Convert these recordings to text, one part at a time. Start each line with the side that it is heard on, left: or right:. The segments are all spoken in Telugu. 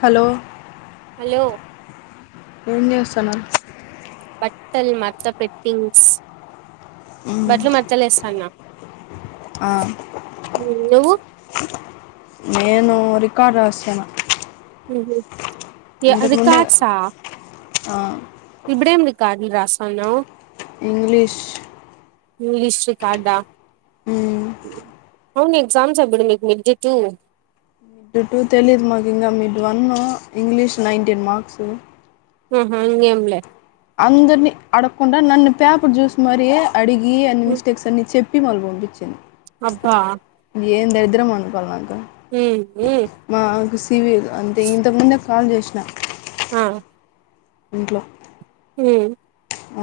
left: హలో
right: హలో
left: ఏం చేస్తున్నావ్
right: బట్టల్ మడత పెటింగ్స్ బట్టలు మడతలేస్తాన్న
left: ఆ
right: నువ్వు
left: నేను రికార్డు రాశాను
right: ఊహూ ఏ అది కార్ట్సా
left: ఆ
right: ఇప్పుడేం రికార్డులు రాస్తాన్నావ్
left: ఇంగ్లిష్
right: ఇంగ్లీష్ రికార్డా
left: ఉమ్మ్
right: అవును ఎగ్జామ్స్ ఎప్పుడు మీకు మిడ్ టూ
left: డ్ టూ తెలీదు మాకు ఇంకా mid one English nineteen marks
right: ఊహూ ఇంగేం లే
left: అందరినీ అడకుండా నన్ను పేపర్ చూసి మరీ అడిగి అన్ని మిస్టేక్స్ అన్ని చెప్ ప్పి మళ్ళ పంపిచ్చాను
right: అబ్బా
left: ఇద్దరం అనుకోవాల్నా
right: మ్మ్ మ్మ్
left: తివ్యూ అంతే ఇంతకు ముందే కాల్ చేసిన
right: ఆ
left: ఇంట్లో
right: మ్మ్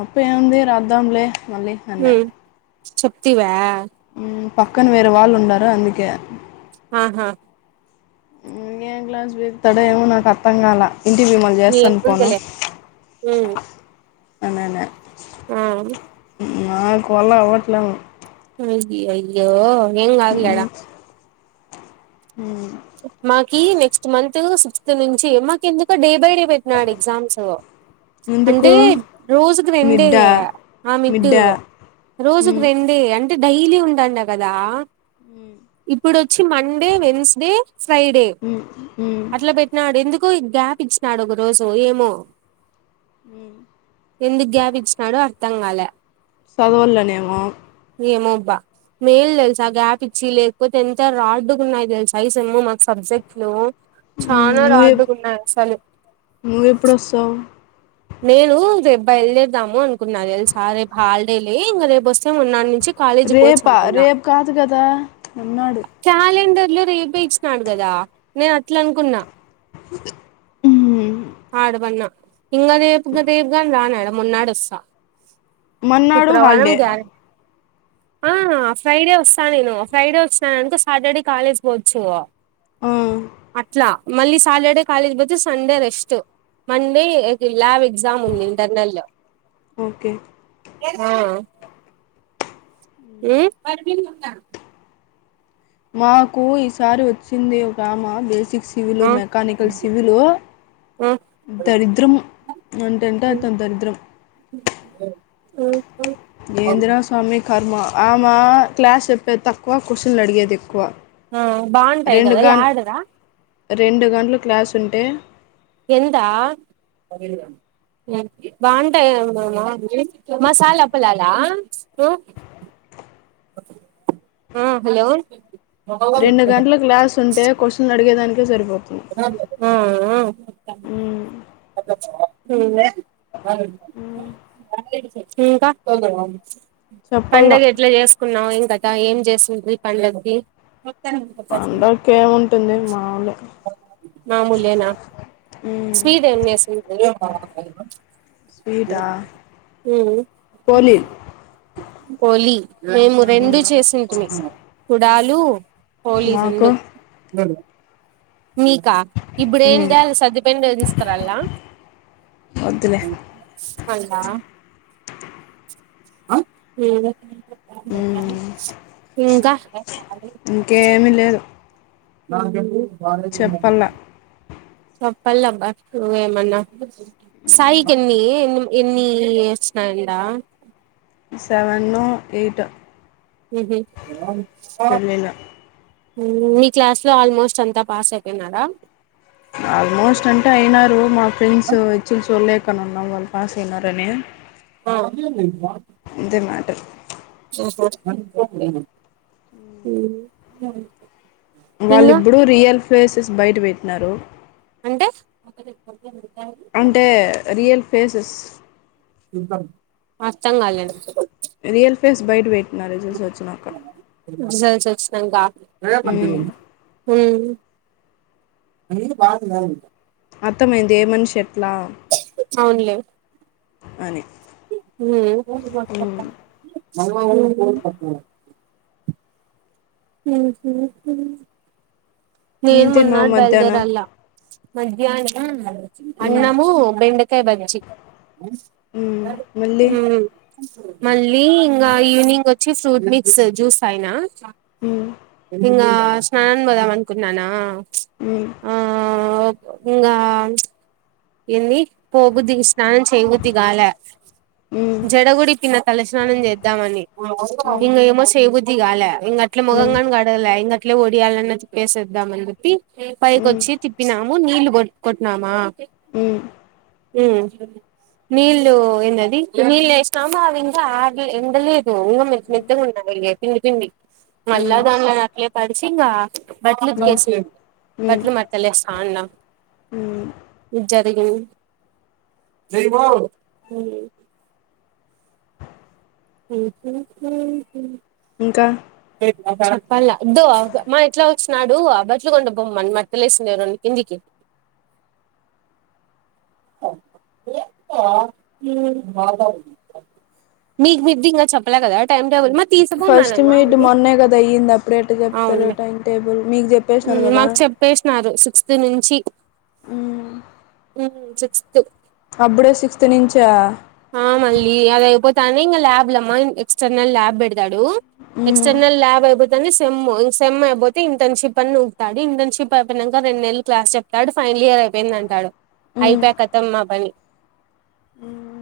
left: అప్పు ఏముంది రాద్దాములే మళ్లీ హన్నా
right: ఉమ్ చెప్తివా
left: మ్ పక్కన వేరే వాళ్ళు ఉండారు అందుకే
right: ఆహా
left: ఏం క్లాస్ పీగుతాడో ఏమో నాకర్థం కాలా ఇంటికి పోయి మళ్ళ చేస్తాను ఫొను
right: ఏముందిలే ఉమ్
left: అననె
right: ఆ
left: నాకు వళ్ళ అవట్లేము
right: అయ్యయ్యో ఏం కాదులే ఆడ
left: హ్మ్మ్
right: మాకి నెక్స్ట్ మంత్ సిక్స్త్ నుంచి మాకు ఎందుకు డే బయట పెట్టినాడు ఎగ్జామ్స్
left: ఎందుకు
right: అంటే రోజుకు రెండే
left: మిడ్డా
right: ఆ మిడ్డు
left: మిడ్డా
right: రోజుకు రెండే అంటే డైలీ ఉండండ కదా ఇప్పుడు వచ్చి మండే వెడ్నెస్డే ఫ్రైడే అట్లా పెట్టినాడు ఎందుక్ గ్యాప్ ఇచ్చినాడు ఒక రోజు ఏమో ఎందుకు గ్యాప్ ఇచ్చినాడు తంగాల
left: సదవులనేమం
right: ఏమోబ్బా మేల్ తెలుసా గ్యాప్ ఇచ్చి లేకపోతే ఎంత రాడ్డుగా ఉన్నాయి తెలుసా తెలుగుమా సబ్జెక్టులో
left: ను నువ్వు వస్తావు
right: నేను రేపు బైల్దేరూదం అనుకుున్నాను ఎసా రేపు హాలిడే లే ఇంక రేపు వస్తే మన్నాటి నుంచి కాలేజీకి పోవచ్చు
left: రేపా
right: అనుకున్నా
left: రేపు కాదు కదా అన్నాడు
right: పిల్ల ర ఏేప ఇచ్చినాడు కదా నేను అట్లా అనుకున్నా ఆడుబన్న ఇంకా రేపు గ రేపుగాని రాన్నాడు మొన్నాడు వస్తా
left: మన్నాడు
right: శుక్రవారం
left: హల్డే
right: గ్యారె ఆ ఫ్రైడే వస్తా నేను ఫ్రైడే వచ్చినాను అనుక సాటర్డే కాలేజ్ పోవచ్చు అట్లా మళ్లీ సాటర్డే కాలేజ్ బతు సండే రెస్ట్ మండే ఇలా ఎక్సామ్ ఉంది ఇంటర్నల్
left: ఓకే
right: ఆ హ్మ్మ్
left: మాకు ఈసారి వచ్చింది ఒకమా బేసిక్ సివిల్
right: ఆ
left: మెకానికల్ సివిల్
right: ఆ
left: దరిద్రం ఉంటెంట తొంతరద్ద్రం
right: అ
left: ఎందిరా స్వామి కర్మ ఆమె క్లాస్ చెప్పేది తక్కువ క్వశ్చన్లు అడిగేది ఎక్కువ
right: హ బాగుంటా ఇ
left: రెండు
right: కదా
left: గం
right: యాడారా
left: రెండు గంటలు క్లాస్ ఉంటే
right: ఎంతా బాగుంటామా మసాలా పలాలా హ్మ్మ్ హలో
left: రెండు గంటల క్లాస్ ఉంటే క్వశ్చన్ అడిగేదానికి సరుపో
right: ఆ ఉ అవు
left: మ్మ్ మ్మ్
right: ఇంకా
left: చెప్పాల
right: పండగ ఎట్లా చేసుకున్నావు ఏం కదా ఏం చేస్తుంది పండగకి
left: పండగకేముంటుంది మాములు
right: మామూలేనా
left: మ్మ్
right: స్వీట్ ఏం చేసి
left: స్వీటా పోలీలు
right: లీ మేము రెండు
left: మ్మ్
right: చేసింటి కుడాలు పోలీసుండు
left: మాకు
right: మీకా ఇప్పుడు ఏంది
left: మ్మ్
right: అ సర్దిపోయిన [unintelligible] రదిస్తారలా
left: వద్దులే
right: అ [unintelligible] [inaudible] ఇంకా
left: ఇంకేమి లేదు
right: న [inaudible]
left: చెప్పాల
right: చెప్పాలబ నువేమన్నా సాయికెన్ని ఎన్ని ఎన్ని యోచన ఇంట [unintelligible]
left: సెవెను ఎయిట్
right: ఉహ్ ఉ
left: పెళ్ళిళ్ళు
right: మీ క్లాస్ లో ఆల్మోస్ట్ అంతా పాస్ అయిపోయినారా
left: ఆల్మోస్ట్ అంటే అయినారు మా ఫ్రెండ్స్ ఎచ్చులు చూల్లేక నఉన్నా వాళ్ళు పాసయినారని
right: ఆ
left: మ్యాటర్
right: [inaudible] ఇంగా
left: వాళ్ళిప్పుడుూ రియల్ ఫేసెస్ బయట పెట్టినారు
right: అంటే
left: అంటే రియల్ ఫేసెస్
right: అర్థం కాల
left: రియల్ ఫేస్ బయట పెట్ మారేజేసి వచ్చినాక
right: సంగా [unintelligible] ఏ పంట
left: మ్మ్.
right: [unintelligible] అ బాధ [unintelligible]
left: అర్థమైంది ఏమని చెప్
right: అవునులే
left: అని
right: మఊ పో
left: మ్మ్.
right: ప [unintelligible] [inaudible]
left: ఏం
right: నేను
left: తిన్నావు
right: మర్నాడ్
left: మధ్యాహ్నం
right: బయల్దేరాల మధ్యాహ్నం
left: మ్మ్.
right: అన్నము బెండకాయ బజ్జి
left: మ్మ్. మళ్ళీ
right: ఉ మళ్ లీ ఇంగా ఈవెనింగ్ వచ్ చ్చి ఫ్రూట్ మిక్స్ జ్యూస్ తాగినా
left: మ్మ్.
right: ఇంగా స్నానం పోదామని కున్నానా
left: మ్మ్.
right: ఇంగా [unintelligible] ఏంది పో బుద్ధి స్నానం చేయబుద్ధి కాలే జడ గుడ ఇప్పిన తల స్నానం చేద్దామని ఇం ఏమో చేయబ చేయబుద్. ద్ది కాలే ఇంక అట్లే ముఖం గానీ కడగలే ఇంకా ట్లే వడియాలన్నా చి వేసేద్దామని విప్పి ఏ పైకొచ్చి తిప్పిన ముంద్ నీళ్ కొ కొట్నమా
left: ఇంకా
right: హు నీళ్ళలు ఏన్నది నీళ్ళు వేస్తామా అవి ఇంకా ఆర్లే ఎండలేదు ఇంకా మెత్తగా ఉన్నాయి. ఇవి పిండి పిండి మల్ల దాళ్ళని అట్లే పడిచీ ఇంగా బట్టలు ఉతికేసి బట్లు మడతలేస్త అన్న ఇ జదగి జైమో హు అ [unintelligible] ఏ [unintelligible] పళ్ళ ఇదో మా ఎట్లా వచ్చన్నాడు అ బట్లు కొండ బొమ్మను మడతలేసింది. రెండు కిందికి [unintelligible] మీకు మీది ఇంకా చెప్పలే కదా టైమ్ టేబుల్ మ
left: ఫస్ట్ మీడ్ మొన్నే కదా అయ్యింది. అప్పుడే ఎట్ట చెప్తారు
right: అవునులే
left: టైం టేబుల్ మీకు చెప్పేసినారు కదా
right: మాకు చెప్పేసినారు శు సిక్స్త్ నుంచి
left: హు
right: హు సిక్స్త్
left: అప్పుడే సిక్స్త్ నుంచా
right: ఆ మళ్ళీ అది అయిపోతానే ఇంకా ల్యాబ్లు అమ్మా. ఎక్స్టర్నల్ ల్యాబ్ పెడతాడు.
left: మ్మ్.
right: ఎక్స్టర్నల్ ల్యాబ్ అయిపోతేనే సెమ్. సెమ్ అయిపోతే ఇంటర్న్‌షిప్ అన్న ఉంటాది. ఇంటర్న్‌షిప్ అయిపోయినాక రెండు నెలలు క్లాస్ చెప్తాడు, ఫైనల్ ఇయర్ అయిపోయింది. అంటాడు
left: మ్మ్.
right: అయిపోయా కదామ్మా మా పని.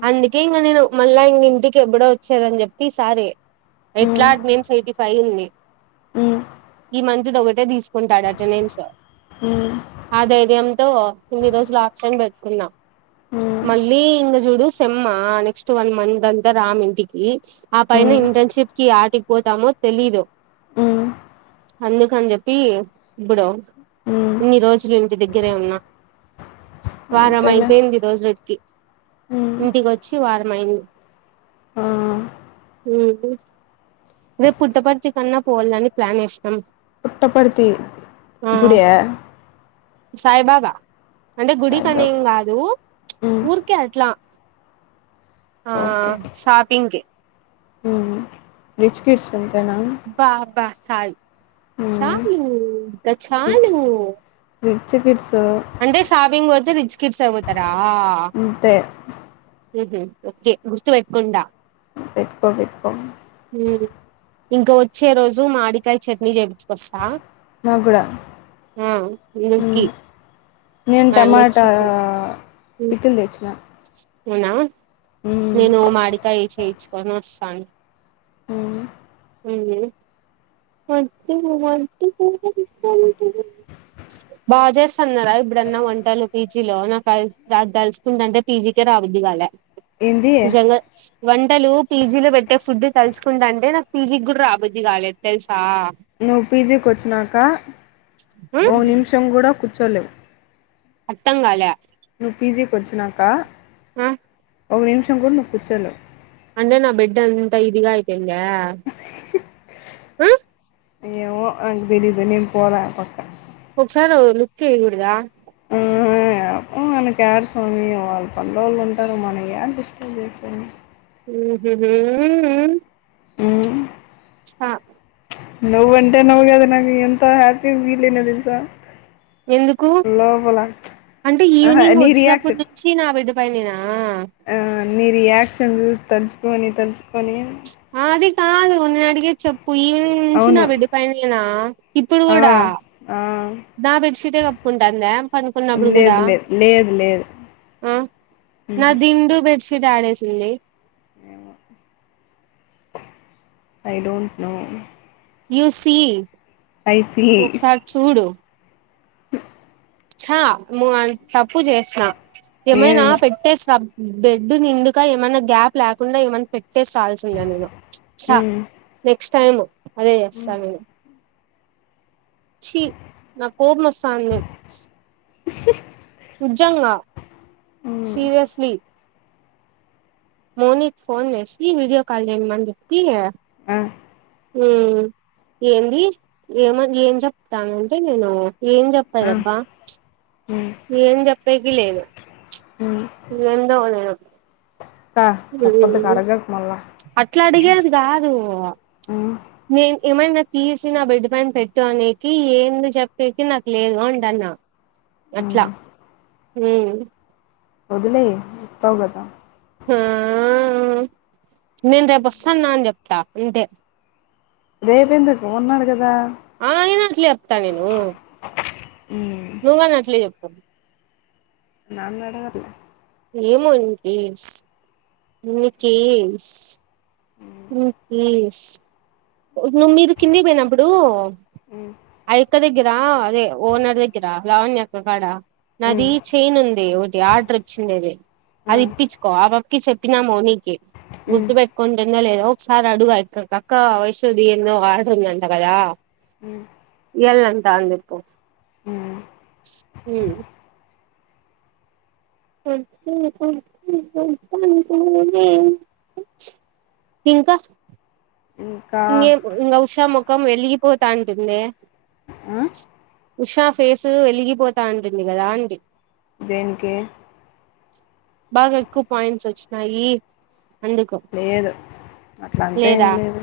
right: అందుకే ఇంకా నేను మళ్ళా ఇంటికి ఎప్పుడో వచ్చేదని చెప్పి ఈ సారీ ఎట్లా
left: మ్మ్.
right: ఆటినెన్స్ ఎయిటీ ఫై ఉంది
left: మ్మ్.
right: ఈ మంత్ ఒకటే తీసుకుంటాడు అటెండెన్స్.
left: హు
right: ఆ ధైర్యంతో కొన్ని రోజులు ఆబ్సెంట్ పెట్టుకున్న
left: మ్మ్.
right: మళ్ళీ ఇంక చూడు. సేమ్ మా నెక్స్ట్ వన్ మంత్ అంతా రాము ఇంటికి. ఆ పైన
left: మ్మ్.
right: ఇంటెన్షిప్ కి యాటికి పోతామో తెలీదు.
left: మ్మ్.
right: అందుకని చెప్పి ఇప్పుడు
left: మ్మ్.
right: ఇన్ని రోజులు ఇంటి దగ్గరే ఉన్నా. వారం
left: అంతేలే
right: అయిపోయింది. ఈ రోజుటికీ
left: మ్మ్.
right: ఇంటికొచ్చి వారం అయింది.
left: ఆ,
right: ఉహు రేపు పుట్టపర్తి కన్నా పోవాలని ప్లాన్ వేసాం.
left: పుట్టపర్తి గుడియా
right: సాయిబాబా అంటే
left: సాయిబాబా
right: గుడికనేం కాదు
left: మ్మ్.
right: ఊరికే అట్లా ఆ
left: ఓకే
right: షాపింగ్ కి
left: మ్మ్. రిచ్ కిడ్స్ అంతేనా
right: బా బా చాలు
left: మ్మ్.
right: చాలు గా చాలు
left: చికకిట్స్
right: అంటే షాపింగ్ వస్త రిచ్ కిట్స్గతారా ఆ
left: అంతే
right: ఉహుమ్ ఓకే గుర్తు వైపుకుంటా
left: పెటుకో పెటుకో
right: ఉమ్, ఇంకా వచ్చే రోజు మాడికాయ చట్నీ చేయించుకొస్తా
left: నాకు కూడా
right: ఆ అనిటికి
left: మ్మ్. నేను టమాటా
right: ఉమ్,
left: పికిల తెచ్చిన
right: అవునా
left: మ్మ్.
right: నేను మామిడికాయ ఈ చే కు సాను
left: అవును
right: ఎంది బాగా చేస్తున్నారా ఇప్పుడన్నా వంటలు పీజీలో నాకు తెలుసుకుంటంటే పీజీకే రావద్దుగాాలే
left: ఏంది
right: నిజంగా వంటలు పీజీ లో పెట్టే ఫుడ్ తలుుకుంట అంటే నాకు పీజీకి కూడా రాబద్ది కాలేదు తెలుసా
left: నువ్ పీజీకి వచ్చినాక ఓ
right: ఉమ్,
left: నిమిషం కూడా కు కోలెవ్
right: అర్థం కాలే
left: నువ్ పీజీకి వచ్చినకా
right: ఆ
left: ఒక నిమిషం కూడా నువ్వు కూర్చోలేవు
right: అంటే నా బెడ్ అంత ఇదిగ అయితే ఉంధా ఉమ్
left: ఏయమో అక తెలీదు నేను పోాల పక్క
right: ఒకసార్ లుక్ వేయాకుడాధా
left: హు ఆ మనకి ఏడ స్వామి వాళ్ళ పనిలో వాళ్ళు ఉంటారు మనం ఎ డిస్టర్బ్ చేసేది
right: మ్ హుహు మ్ మ్
left: మ్
right: హ
left: నువ్వుంటే నవ్వు గద నకు ఎంత హ్యాపీగా ఫీలైన తెల్సా
right: ఎందుకు అంటే
left: ఆహా
right: ఈవినింగ్
left: నీ
right: వచ్చినప్పుడు
left: రియాక్షన్
right: నుంచి నా బెడ్ పైనేనా
left: కోనీ తల్చు కొని
right: ఆ అది కాదు నేను అడిగేది చెప్ ప్పు ఈవినింగ్ నుంచి నా
left: అవును
right: బెడ్ పైనేనా ఇప్పుడు
left: ఆ
right: కూడా
left: ఆ
right: నా బెడ్షీటే కప్పుకుంటందా పండుకున్నప్పుడు కూడా
left: లేదు లేదు లేదు లేదు
right: ఆ నా దిండు బెడ్షీట్ ఆడేసింది
left: ఏమో I don't know
right: you see
left: I see
right: ఒకసారి చూడు చా ము అన్ తప్పు చేసిన
left: నేను
right: ఏమైనా పెట్టేసిర బెడ్ నిండుగా ఏమన్నా గ్యాప్ లేకుండా ఏమన్నా పె ట్టేసి రావాల్సుండే నేను చ
left: మ్మ్
right: పె క్స్ట్ టైమ్ అదే చేస్తా నేను చీ నాకు కోపమొస్తాంది
left: హుహు
right: నిజంగా సీరియస్లీ మౌనికి ఫోన్ చెసి వీడియో కాల్ చేయమని చెప్పి ఆ
left: ఆ
right: ఏ ఏంది ఏమ ఏం చెప్తానంటే నేను ఏం
left: ఆ
right: చెప్పేదబ్బా
left: మ్మ్
right: ఏం జెప్పేకి లేదు
left: మ్మ్
right: ఏందో నేను
left: అక్క
right: హూ
left: చెప్పొద్దుక అడగకు మళ్ళా
right: అట్లా అడిగేది కాదు
left: హ్మ్
right: నేను ఏమైనా తీసి నా బెడ్ పైన పెట్టు అనేనికి ఏంది చెప్పేకి నాకు లేదు అంటన్న అట్లా
left: హ్మ్
right: హూ
left: వదిలేయ్ వస్తావు గదా
right: ఆ నేను రేపోస్తాన్న అని చెప్తా అంతే
left: రేపెందుకు ఉన్నాడు గదా
right: ఆ అయినా అసల చెప్తా నువు
left: హ్మ్
right: నువ్ గాని అట్లే చెప్పవ్
left: నాన్ మేడ గ అది
right: ఏమో ఇంక ఏయిడ్స్ నికీ ఉమ్ లీవ్స్ ఉ నువ్ మీరు కిందికి పోయ్నప్పుడు
left: హ్మ్
right: అయక్క దగ్గర్ దా అదె ఓనర్ దగ్గిర లావణ్య అక్క కాడ నదీ
left: హ్మ్
right: చైన్ ఉంది ఒట్ యా డ్రోచ్చిండేది
left: ఆ
right: అది ఇప్పిచ్చుకొ ఆబ కి చెప్పినా మోనీకి
left: హ్మ్
right: గుర్తు పెట్కుంటుందో లేదో సారి అడుగు ఆయక్క క్ అక్కా వైష్ తుది ఏందొ వాడుతుందంట కదా ఎల్లన్ తాంది ఫోజ్
left: హ్మ్
right: ఉమ్ [unintelligible] ఇంక
left: ఇంకా
right: ఇంగేమ్ ఇంగ ఉష మొగ్ మొఖం వెలిగిపోతాంటుదియె
left: ఆయ్
right: ఉషా ఫేస్ వెలిగిపోతాంటుంది కదా అండి
left: దేనికి
right: బాగ ఎక్కువ పాయింట్స్ వచ్చినాయి అందుకు
left: లేదు అట్ల అంత ఏం
right: లేదా
left: లేదు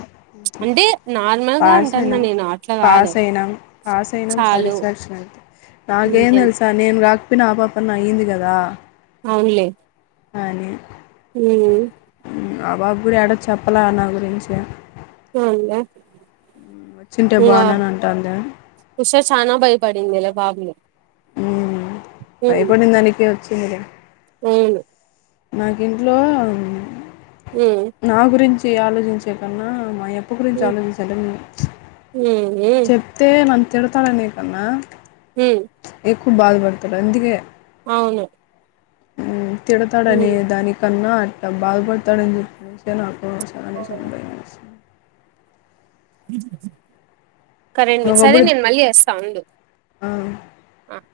right: అంటే నార్మల్ గా
left: పాస్
right: అంటాన్నా
left: అయినాం
right: నేను అట్లా కాదు
left: పాస్ అయినాం పాస్ అయినా
right: చాలు
left: సాటిస్ఫాక్షన్ అయితె నాకేం
right: తె
left: తెలుసా నేను నువ్ రాక్పొయిన ఆ పాప అన్న అయ్యింది కదా
right: అవున్లే
left: అనె
right: ఉమ్
left: ఆ పాప గూడ యాడ చెప్పల నా గురించి
right: బావుందా
left: వచ్చింటే
right: ఇంగా ఆ
left: బాగున్నాను అంటాంది
right: ఉష చాన బయపడిందిలే బాబులె
left: ఉమ్ భైపడిందనికే వచ్ చిందిలె
right: ఊను.
left: నాకింట్లో.
right: ఉమ్
left: నా గురించి. చే ఆలోచించేకన్నా మయం. అప్పు గురించి
right: ఉమ్
left: ఆలోచించండింటే ప్చ్.
right: ఉమ్ ఉమ్
left: చెప్తే మన్. తిడుతారనేకన్నా.
right: ఉమ్.
left: ఎక్కువ బాధపడతారు అందుకే.
right: అవును.
left: ఉమ్.
right: ఉమ్
left: తిడతాడనే దానికన్నా అట్లా బాధపడతాడని చెప్పేసే నాకు. చనే
right: అవును
left: చనిపోయే అసిం.
right: కరెన్ మీ సరే
left: ఒకప్పుడు
right: నేను మళ్ళీ చేస్తా వుండు
left: ఆ
right: ఆహ్.